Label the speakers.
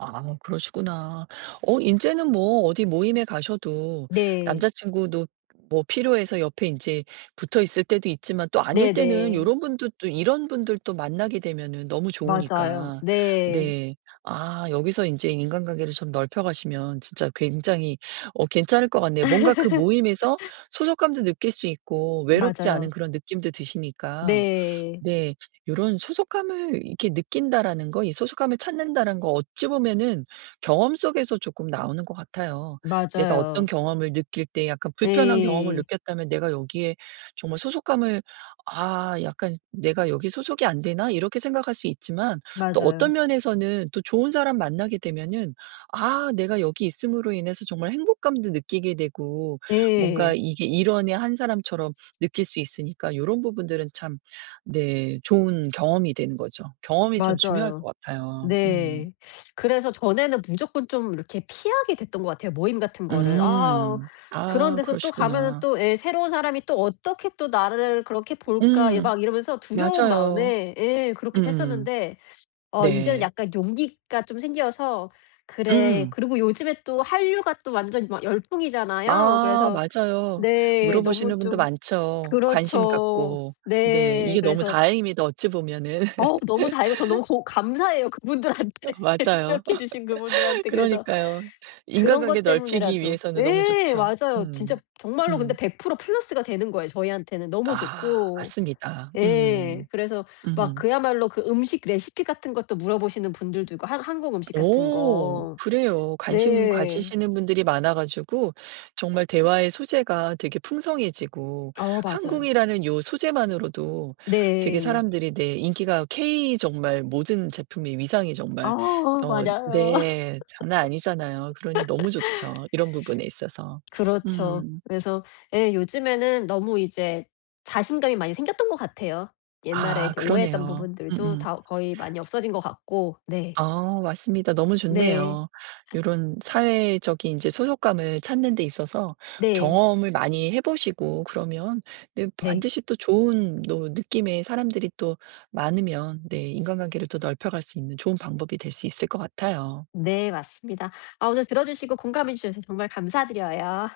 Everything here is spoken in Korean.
Speaker 1: 아 그러시구나. 어 인제는 뭐 어디 모임에 가셔도
Speaker 2: 네.
Speaker 1: 남자친구도 뭐 필요해서 옆에 인제 붙어있을 때도 있지만 또 아닐 때는
Speaker 2: 네네.
Speaker 1: 요런 분들 또 이런 분들도 만나게 되면은 너무
Speaker 2: 맞아요.
Speaker 1: 좋으니까.
Speaker 2: 네.
Speaker 1: 네. 아 여기서 인제 인간관계를 좀 넓혀가시면 진짜 굉장히 어 괜찮을 것 같네요. 뭔가 그 모임에서 소속감도 느낄 수 있고 외롭지
Speaker 2: 맞아요.
Speaker 1: 않은 그런 느낌도 드시니까.
Speaker 2: 네.
Speaker 1: 네. 요런 '소속감을 이렇게 느낀다.'라는 거, 이 '소속감을 찾는다.'라는 거 어찌 보면은 경험 속에서 조금 나오는 것 같아요. 내가 어떤
Speaker 2: 맞아요.
Speaker 1: 경험을 느낄 때 약간 불편한 경험을
Speaker 2: 예.
Speaker 1: 느꼈다면 내가 여기에 정말 소속감을 '아 약간 내가 여기 소속이 안 되나?' 이렇게 생각할 수 있지만 또
Speaker 2: 맞아요.
Speaker 1: 어떤 면에서는 또 좋은 사람 만나게 되면은 '아 내가 여기 있음으로 인해서 정말 행복감도 느끼게 되고 뭔가
Speaker 2: 예.
Speaker 1: 이게 일원의 한 사람처럼 느낄 수 있으니까.' 요런 부분들은 참 네. 좋은 경험이 되는 거죠. 경험이 참 중요할
Speaker 2: 맞아요.
Speaker 1: 것 같아요. 음
Speaker 2: 네. 그래서 전에는 무조건 좀 이렇게 피하게 됐던 것 같아요, 모임 같은 거를. 아
Speaker 1: 음
Speaker 2: 그런
Speaker 1: 아
Speaker 2: 데서 또 가면은
Speaker 1: 그러시구나.
Speaker 2: 또 예. '새로운 사람이 또 어떻게 또 나를 그렇게 볼까?' 예
Speaker 1: 음.
Speaker 2: 막 이러면서 두려운
Speaker 1: 맞아요.
Speaker 2: 마음에 예. 그렇기도
Speaker 1: 음음음.
Speaker 2: 했었는데, 어 이제는
Speaker 1: 네.
Speaker 2: 약간 용기가 좀 생겨서 '그래'
Speaker 1: 음.
Speaker 2: 그리고 요즘에 또 한류가 또 완전 막 열풍이잖아요.
Speaker 1: 아
Speaker 2: 그래서
Speaker 1: 맞아요.
Speaker 2: 네. 너무
Speaker 1: 물어보시는 분도
Speaker 2: 좀
Speaker 1: 많죠. 관심
Speaker 2: 그렇죠.
Speaker 1: 갖고. 네.
Speaker 2: 네.
Speaker 1: 이게 너무
Speaker 2: 그래서
Speaker 1: 다행입니다. 어찌 보면은.
Speaker 2: 어우 너무 다행이고 저 너무 고 감사해요. 그분들한테.
Speaker 1: 맞아요.
Speaker 2: 노력해 주신 그분들한테. 그래서
Speaker 1: 그러니까요.
Speaker 2: 그런
Speaker 1: 인간관계
Speaker 2: 것
Speaker 1: 넓히기
Speaker 2: 때문에라도
Speaker 1: 위해서는 너무
Speaker 2: 예.
Speaker 1: 좋죠.
Speaker 2: 맞아요.
Speaker 1: 음
Speaker 2: 진짜 정말로 근데
Speaker 1: 음.
Speaker 2: 100% 플러스가 되는 거예요, 저희한테는. 너무
Speaker 1: 아
Speaker 2: 좋고.
Speaker 1: 맞습니다.
Speaker 2: 예.
Speaker 1: 음.
Speaker 2: 그래서 막
Speaker 1: 으음.
Speaker 2: 그야말로 그 음식 레시피 같은 것도 물어보시는 분들도 있고 하 한국 음식 같은
Speaker 1: 오
Speaker 2: 거.
Speaker 1: 그래요. 관심
Speaker 2: 네.
Speaker 1: 가지시는 분들이 많아 가지고 정말 대화의 소재가 되게 풍성해지고
Speaker 2: 어 맞아요.
Speaker 1: 한국이라는 요 소재만으로도 되게
Speaker 2: 네.
Speaker 1: 사람들이 내 인기가 케이 정말 모든 제품의 위상이
Speaker 2: 아
Speaker 1: 정말 어
Speaker 2: 맞아요.
Speaker 1: 네. 장난 아니잖아요. 그러니 너무 좋죠. 이런 부분에 있어서.
Speaker 2: 그렇죠.
Speaker 1: 음
Speaker 2: 그래서 예. 요즘에는 너무 이제 자신감이 많이 생겼던 것 같아요. 옛날에
Speaker 1: 아
Speaker 2: 이렇게 오해했던
Speaker 1: 그러네요. 음
Speaker 2: 부분들도
Speaker 1: 음.
Speaker 2: 다 거의 많이 없어진 것 같고. 네.
Speaker 1: 아 맞습니다. 너무
Speaker 2: 네.
Speaker 1: 좋네요. 요런 사회적인 이제 소속감을 찾는 데 있어서
Speaker 2: 네.
Speaker 1: 경험을 많이 해 보시고 그러면 네,
Speaker 2: 네
Speaker 1: 반드시 또 좋은 노 느낌의 사람들이 또 많으면 네, 인간관계를 더 넓혀 갈 수 있는 좋은 방법이 될 수 있을 것 같아요.
Speaker 2: 네. 맞습니다. 아 오늘 들어 주시고 공감해 주셔서 정말 감사드려요.